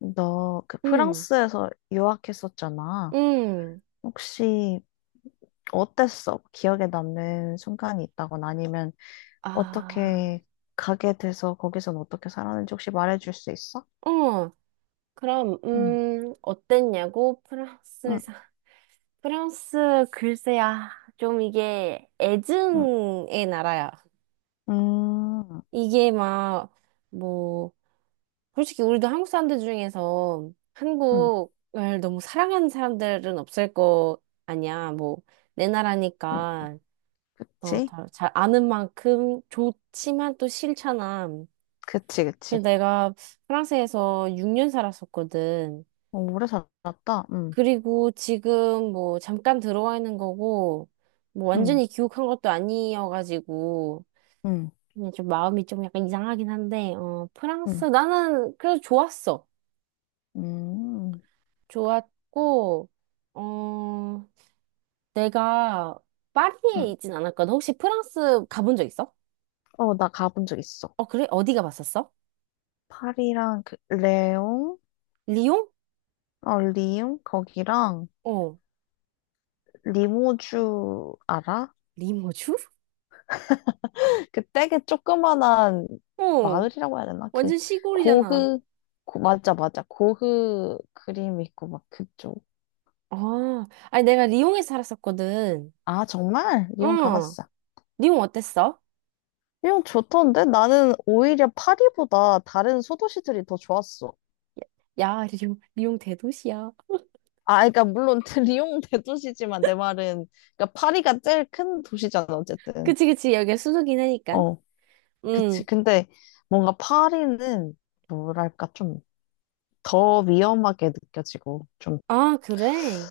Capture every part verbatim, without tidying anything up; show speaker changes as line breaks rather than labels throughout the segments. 너 그
음,
프랑스에서 유학했었잖아.
음,
혹시 어땠어? 기억에 남는 순간이 있다거나 아니면
아,
어떻게 가게 돼서 거기선 어떻게 살았는지 혹시 말해줄 수 있어?
어, 그럼,
응,
음, 어땠냐고?
응,
프랑스에서. 프랑스, 글쎄야, 좀 이게
응,
애증의 나라야.
응,
이게 막, 뭐, 솔직히 우리도 한국 사람들 중에서
응,
한국을 너무 사랑하는 사람들은 없을 거 아니야. 뭐, 내
응.
나라니까, 어,
그치?
다- 잘 아는 만큼 좋지만 또 싫잖아.
그치,
그래
그치.
내가 프랑스에서 육 년 살았었거든.
어, 오래 살았다. 응,
그리고 지금 뭐 잠깐 들어와 있는 거고, 뭐
응,
완전히 귀국한 것도 아니어가지고,
응,
그냥 좀 마음이 좀 약간 이상하긴 한데, 어,
응,
프랑스, 나는 그래도 좋았어.
응,
좋았고, 어, 내가
응.
파리에 있진 않았거든. 혹시 프랑스 가본 적 있어?
어, 나 가본 적 있어.
어, 그래? 어디 가봤었어?
파리랑 그 레옹,
리옹?
어, 리옹 거기랑
어,
리모주 알아?
리모주?
그 되게 조그만한
어,
마을이라고 해야 되나? 그
완전 시골이잖아.
고흐 고- 맞아 맞아 고흐 그림 있고 막 그쪽.
아, 아니 내가 리옹에 서 살았었거든.
아 정말? 리옹
응.
가봤어.
리옹 어땠어?
리옹 좋던데 나는 오히려 파리보다 다른 소도시들이 더 좋았어.
야, 리옹, 리옹 대도시야.
아 그러니까 물론 리옹 대도시지만 내 말은 그러니까 파리가 제일 큰 도시잖아 어쨌든.
그치, 그치. 여기가 수도긴 하니까.
어 그치.
응.
근데 뭔가 파리는 뭐랄까 좀 더 위험하게 느껴지고 좀
아, 그래?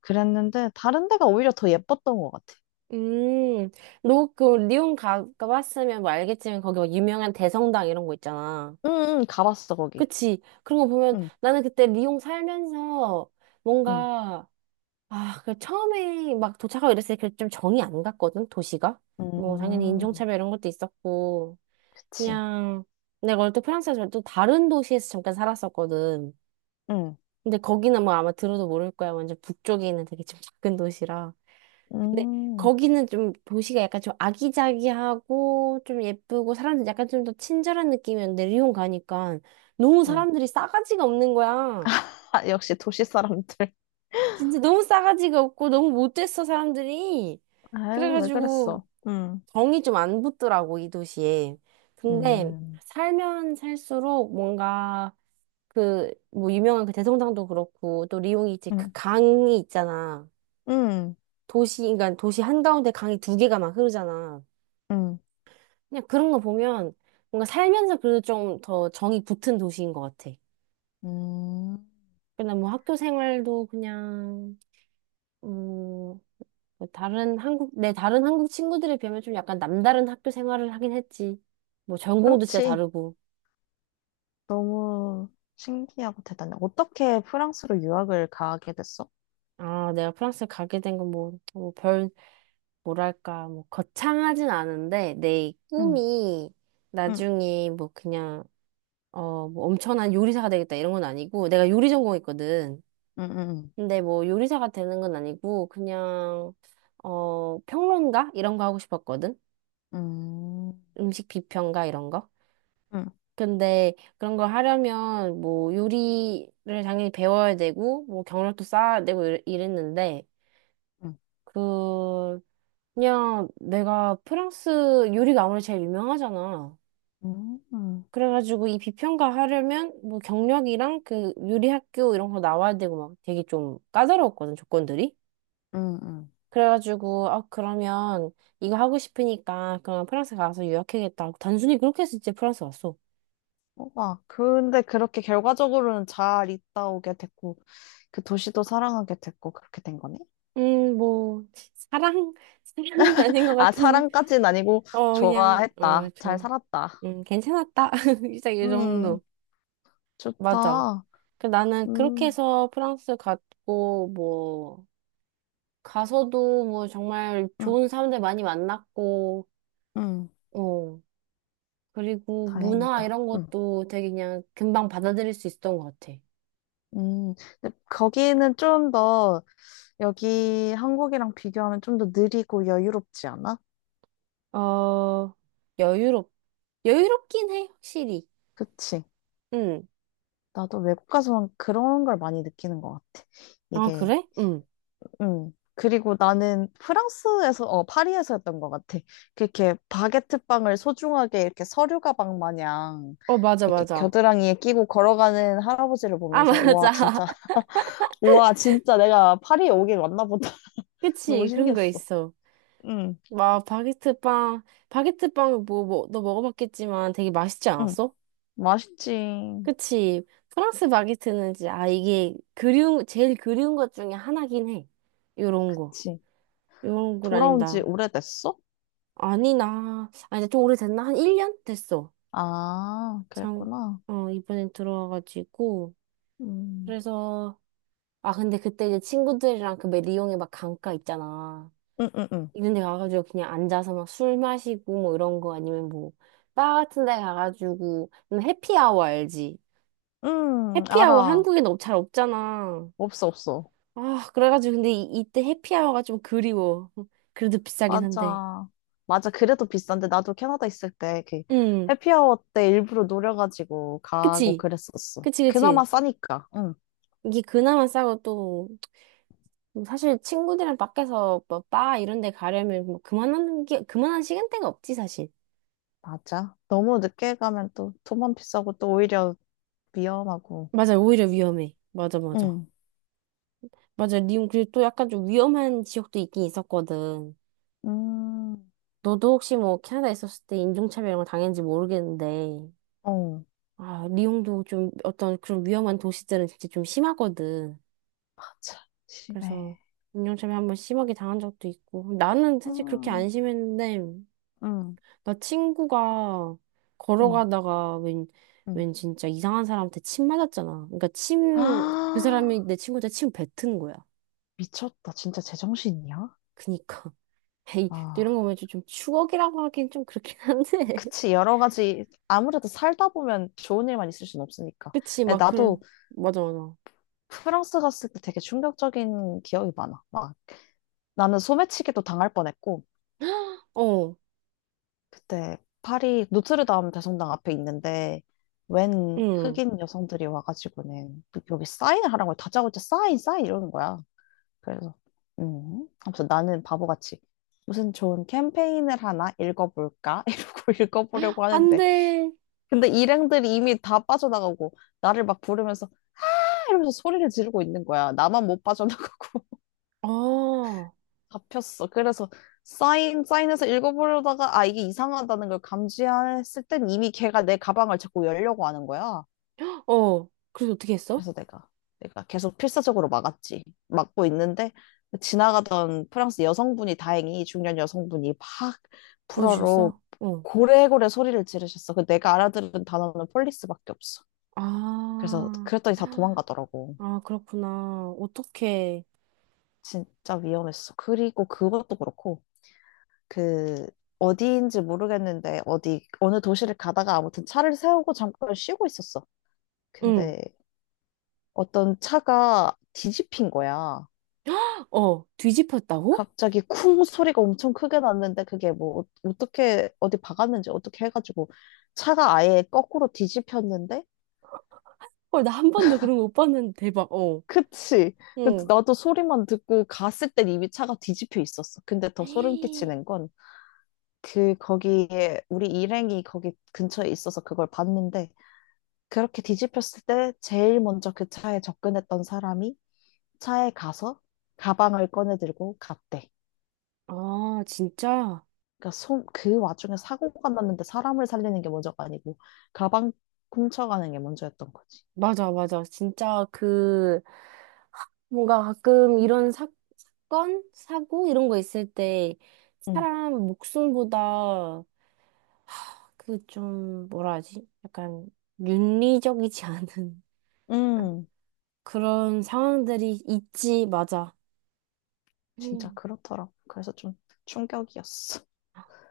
그랬는데 다른 데가 오히려 더 예뻤던 것 같아.
음. 너 그 리옹 가, 가봤으면 뭐 알겠지만 거기 막 유명한 대성당 이런 거 있잖아.
응, 응, 가봤어 거기.
그치. 그런 거 보면
응,
나는 그때 리옹 살면서
응,
뭔가 아, 그 처음에 막 도착하고 이랬을 때 좀 정이 안 갔거든, 도시가. 뭐 당연히
음,
인종차별 이런 것도 있었고.
그치.
그냥 내가 원래 또 프랑스에서 또 다른 도시에서 잠깐 살았었거든.
응,
근데 거기는 뭐 아마 들어도 모를 거야. 완전 북쪽에 있는 되게 좀 작은 도시라. 근데
음,
거기는 좀 도시가 약간 좀 아기자기하고 좀 예쁘고 사람들 약간 좀 더 친절한 느낌이었는데 리옹 가니까 너무
응.
사람들이 싸가지가 없는 거야.
아, 역시 도시 사람들.
진짜 너무 싸가지가 없고 너무 못됐어 사람들이.
아유, 왜
그래가지고
그랬어? 응,
정이 좀 안 붙더라고 이 도시에. 근데
음,
살면 살수록 뭔가 그, 뭐, 유명한 그 대성당도 그렇고, 또 리옹이지, 그
응,
강이 있잖아.
응,
도시, 그러니까 도시 한가운데 강이 두 개가 막 흐르잖아.
응,
그냥 그런 거 보면 뭔가 살면서 그래도 좀 더 정이 붙은 도시인 것 같아.
응. 음,
그냥 뭐 학교 생활도 그냥, 음, 뭐 다른 한국, 내 다른 한국 친구들에 비하면 좀 약간 남다른 학교 생활을 하긴 했지. 뭐 전공도 진짜
그렇지.
다르고.
너무 신기하고 대단해. 어떻게 프랑스로 유학을 가게 됐어?
아, 내가 프랑스 가게 된 건 뭐, 뭐 별, 뭐랄까, 뭐, 거창하진 않은데, 내
응,
꿈이
응,
나중에 뭐 그냥, 어, 뭐 엄청난 요리사가 되겠다 이런 건 아니고, 내가 요리 전공했거든.
응, 응,
근데 뭐 요리사가 되는 건 아니고, 그냥, 어, 평론가? 이런 거 하고 싶었거든?
응,
음식 비평가 이런 거?
응,
근데 그런 걸 하려면 뭐 요리를 당연히 배워야 되고, 뭐 경력도 쌓아야 되고 이랬- 이랬는데,
응,
그, 그냥 내가 프랑스 요리가 아무래도 제일 유명하잖아.
응, 응,
그래가지고 이 비평가 하려면 뭐 경력이랑 그 요리 학교 이런 거 나와야 되고 막 되게 좀 까다로웠거든, 조건들이.
응, 응.
그래가지고, 아, 그러면 이거 하고 싶으니까 그냥 프랑스 가서 유학하겠다 하고 단순히 그렇게 해서 이제 프랑스 갔어.
막 근데 그렇게 결과적으로는 잘 있다 오게 됐고 그 도시도 사랑하게 됐고 그렇게 된 거네.
음, 뭐, 사랑, 사랑은 아닌 것
아,
같은,
사랑까진 아니고
어, 그냥,
좋아했다.
어,
잘
좋아.
살았다.
음, 괜찮았다. 진짜 이
음,
정도. 맞아.
좋다.
그 나는 그렇게
음,
해서 프랑스 갔고, 뭐, 가서도 뭐 정말
음,
좋은 사람들 많이 만났고,
음,
어, 그리고 문화
다행이다.
이런
음,
것도 되게 그냥 금방 받아들일 수 있었던 것 같아.
음. 근데 거기는 좀 더 여기 한국이랑 비교하면 좀 더 느리고 여유롭지 않아?
어, 여유롭, 여유롭긴 해, 확실히.
그치?
응.
나도 외국 가서 그런 걸 많이 느끼는 것 같아.
아,
이게
그래? 응.
음. 그리고 나는 프랑스에서, 어, 파리에서였던 것 같아. 그렇게 바게트 빵을 소중하게 이렇게 서류 가방 마냥
어, 맞아,
이렇게
맞아.
겨드랑이에 끼고 걸어가는 할아버지를
아,
보면서, 우와,
맞아.
진짜, 우와, 진짜 내가 파리에 오길 왔나 보다. 너무
그치, 그런 거
신기했어.
있어.
응,
막, 바게트 빵, 바게트 빵, 뭐, 뭐, 너 먹어봤겠지만 되게 맛있지
응.
않았어?
맛있지.
그치. 프랑스 바게트는 이제, 아, 이게 그리운, 제일 그리운 것 중에 하나긴 해. 요런 거.
그치.
요런 건
돌아온 지
아닙니다.
오래됐어?
아니, 나, 아, 이제 좀 오래됐나? 한 일 년? 됐어.
아,
참,
그랬구나.
어, 이번엔 들어와가지고.
음,
그래서, 아, 근데 그때 이제 친구들이랑 그 왜 리옹에 막 강가 있잖아.
응, 응, 응.
이런 데 가가지고 그냥 앉아서 막 술 마시고 뭐 이런 거 아니면 뭐, 바 같은 데 가가지고, 해피아워 알지?
응,
해피아워
알아.
한국엔 없- 잘 없잖아.
없어, 없어.
아, 그래가지고 근데 이, 이때 해피아워가 좀 그리워. 그래도 비싸긴 한데.
맞아. 맞아. 그래도 비싼데, 나도 캐나다 있을 때, 그,
응,
해피아워 때 일부러 노려가지고 가고
그치.
그랬었어.
그치, 그치.
그나마 싸니까. 응,
이게 그나마 싸고 또, 뭐 사실 친구들이랑 밖에서 뭐, 바 이런 데 가려면 뭐, 그만한 게, 그만한 시간대가 없지, 사실.
맞아. 너무 늦게 가면 또 돈만 비싸고 또 오히려 위험하고.
맞아, 오히려 위험해. 맞아, 맞아.
응,
맞아, 리움, 그리고 또 약간 좀 위험한 지역도 있긴 있었거든.
음,
너도 혹시 뭐, 캐나다 있었을 때 인종차별 이런 거 당했는지 모르겠는데,
어,
아, 리옹도 좀 어떤 그런 위험한 도시들은 진짜 좀 심하거든.
맞아.
그래서
심해.
운영점에 한번 심하게 당한 적도 있고. 나는 사실 그렇게
음,
안 심했는데,
음,
나 친구가
음,
걸어가다가 웬,
음.
웬 진짜 이상한 사람한테 침 맞았잖아. 그러니까 침, 그
아,
사람이 내 친구한테 침 뱉은 거야.
미쳤다. 진짜 제정신이야?
그니까. 에이, 또 이런
아,
거 보면 좀 좀 추억이라고 하긴 좀 그렇긴 한데.
그치. 여러 가지, 아무래도 살다 보면 좋은 일만 있을 순 없으니까.
그치, 막
나도
그런, 맞아, 맞아.
프랑스 갔을 때 되게 충격적인 기억이 많아. 막 나는 소매치기도 당할 뻔했고
어,
그때 파리 노트르담 대성당 앞에 있는데 웬
응.
흑인 여성들이 와가지고는 그- 여기 사인을 하라고 해요. 다짜고짜 사인 사인 이러는 거야. 그래서 음 아무튼 나는 바보같이 무슨 좋은 캠페인을 하나 읽어볼까 이러고 읽어보려고
안
하는데
돼.
근데 일행들이 이미 다 빠져나가고 나를 막 부르면서 아! 이러면서 소리를 지르고 있는 거야. 나만 못 빠져나가고
아, 어.
잡혔어. 그래서 사인, 사인해서 읽어보려다가, 아, 이게 이상하다는 걸 감지했을 땐 이미 걔가 내 가방을 자꾸 열려고 하는 거야.
그래서 어떻게 했어?
그래서 내가, 내가 계속 필사적으로 막았지. 막고 있는데, 지나가던 프랑스 여성분이 다행히, 중년 여성분이 팍 불어로
도와주셨어? 어.
고래고래 소리를 지르셨어. 그 내가 알아들은 단어는 폴리스밖에 없어. 그래서
아.
그랬더니 다 도망가더라고.
아, 그렇구나. 어떻게,
진짜 위험했어. 그리고 그것도 그렇고, 그 어디인지 모르겠는데 어디 어느 도시를 가다가 아무튼 차를 세우고 잠깐 쉬고 있었어.
응,
근데 어떤 차가 뒤집힌 거야.
어, 뒤집혔다고?
갑자기 쿵 소리가 엄청 크게 났는데 그게 뭐 어- 어떻게 어디 박았는지 어떻게 해가지고 차가 아예 거꾸로 뒤집혔는데
헐, 나 한 번도 그런 거 못 봤는데 대박, 어,
그치. 그래서
응.
나도 소리만 듣고 갔을 땐 이미 차가 뒤집혀 있었어. 근데 더 소름
헤이.
끼치는 건 그 거기에 우리 일행이 거기 근처에 있어서 그걸 봤는데 그렇게 뒤집혔을 때 제일 먼저 그 차에 접근했던 사람이 차에 가서 가방을 꺼내 들고 갔대.
아, 진짜?
그러니까 손, 그 와중에 사고가 났는데 사람을 살리는 게 먼저가 아니고 가방 훔쳐가는 게 먼저였던 거지.
맞아, 맞아. 진짜 그, 뭔가 가끔 이런 사, 사건? 사고? 이런 거 있을 때,
응,
사람 목숨보다 그 좀, 뭐라 하지? 약간 윤리적이지 않은
응,
그런 상황들이 있지, 맞아.
진짜 그렇더라고. 그래서 좀 충격이었어.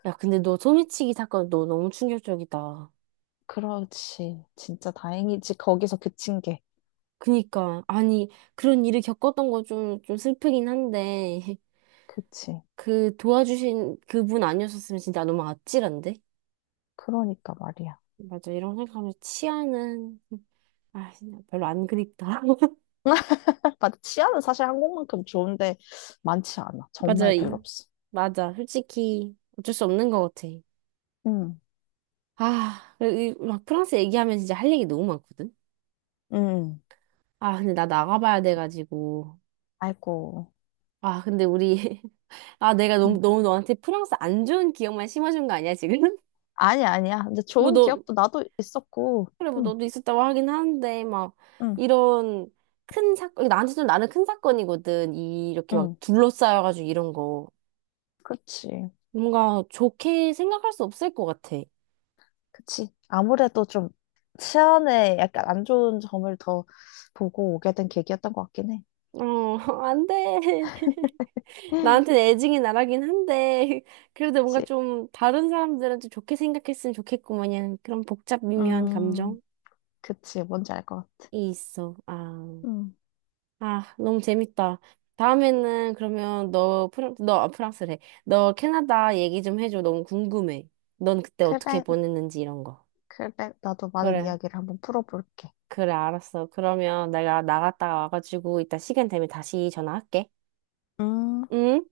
야, 근데 너 소매치기 사건 너 너무 충격적이다.
그렇지. 진짜 다행이지. 거기서 그친 게.
그니까, 아니, 그런 일을 겪었던 거 좀, 좀 슬프긴 한데,
그치.
그 도와주신 그분 아니었었으면 진짜 너무 아찔한데?
그러니까 말이야.
맞아, 이런 생각하면 치아는, 아, 진짜 별로 안 그립다.
맞아. 치안은 사실 한국만큼 좋은데 많지 않아.
맞아,
정말 별로
이,
없어.
맞아. 솔직히 어쩔 수 없는 것 같아.
응,
아, 이- 막 프랑스 얘기하면 진짜 할 얘기 너무 많거든?
응.
아, 근데 나 나가봐야 돼가지고.
아이고.
아, 근데 우리, 아, 내가 너무,
응.
너무 너한테 프랑스 안 좋은 기억만 심어준 거 아니야, 지금?
아니, 아니야. 근데
뭐
좋은
너,
기억도 나도 있었고.
그래, 뭐
응,
너도 있었다고 하긴 하는데, 막,
응,
이런 큰 사건, 나한테 좀 나는 큰 사건이거든. 이, 이렇게 막
응.
둘러싸여가지고 이런 거.
그렇지.
뭔가 좋게 생각할 수 없을 것 같아.
그치. 아무래도 좀 치안에 약간 안 좋은 점을 더 보고 오게 된 계기였던 것 같긴 해.
어, 안 돼. 나한테는 애증이 나라긴 한데, 그래도 뭔가
그치.
좀 다른 사람들은 좀 좋게 생각했으면 좋겠구만, 이런 그런 복잡 미묘한 감정이
음, 그치. 뭔지 알 것 같아.
있어. 아.
음,
아, 너무 재밌다. 다음에는 그러면 너 프랑, 너 아, 프랑스래. 너 캐나다 얘기 좀 해줘. 너무 궁금해. 넌 그때 어떻게
그래,
보냈는지 이런 거.
그래. 나도 많은
그래,
이야기를 한번 풀어볼게.
그래, 알았어. 그러면 내가 나갔다가 와가지고 이따 시간 되면 다시 전화할게.
음.
응?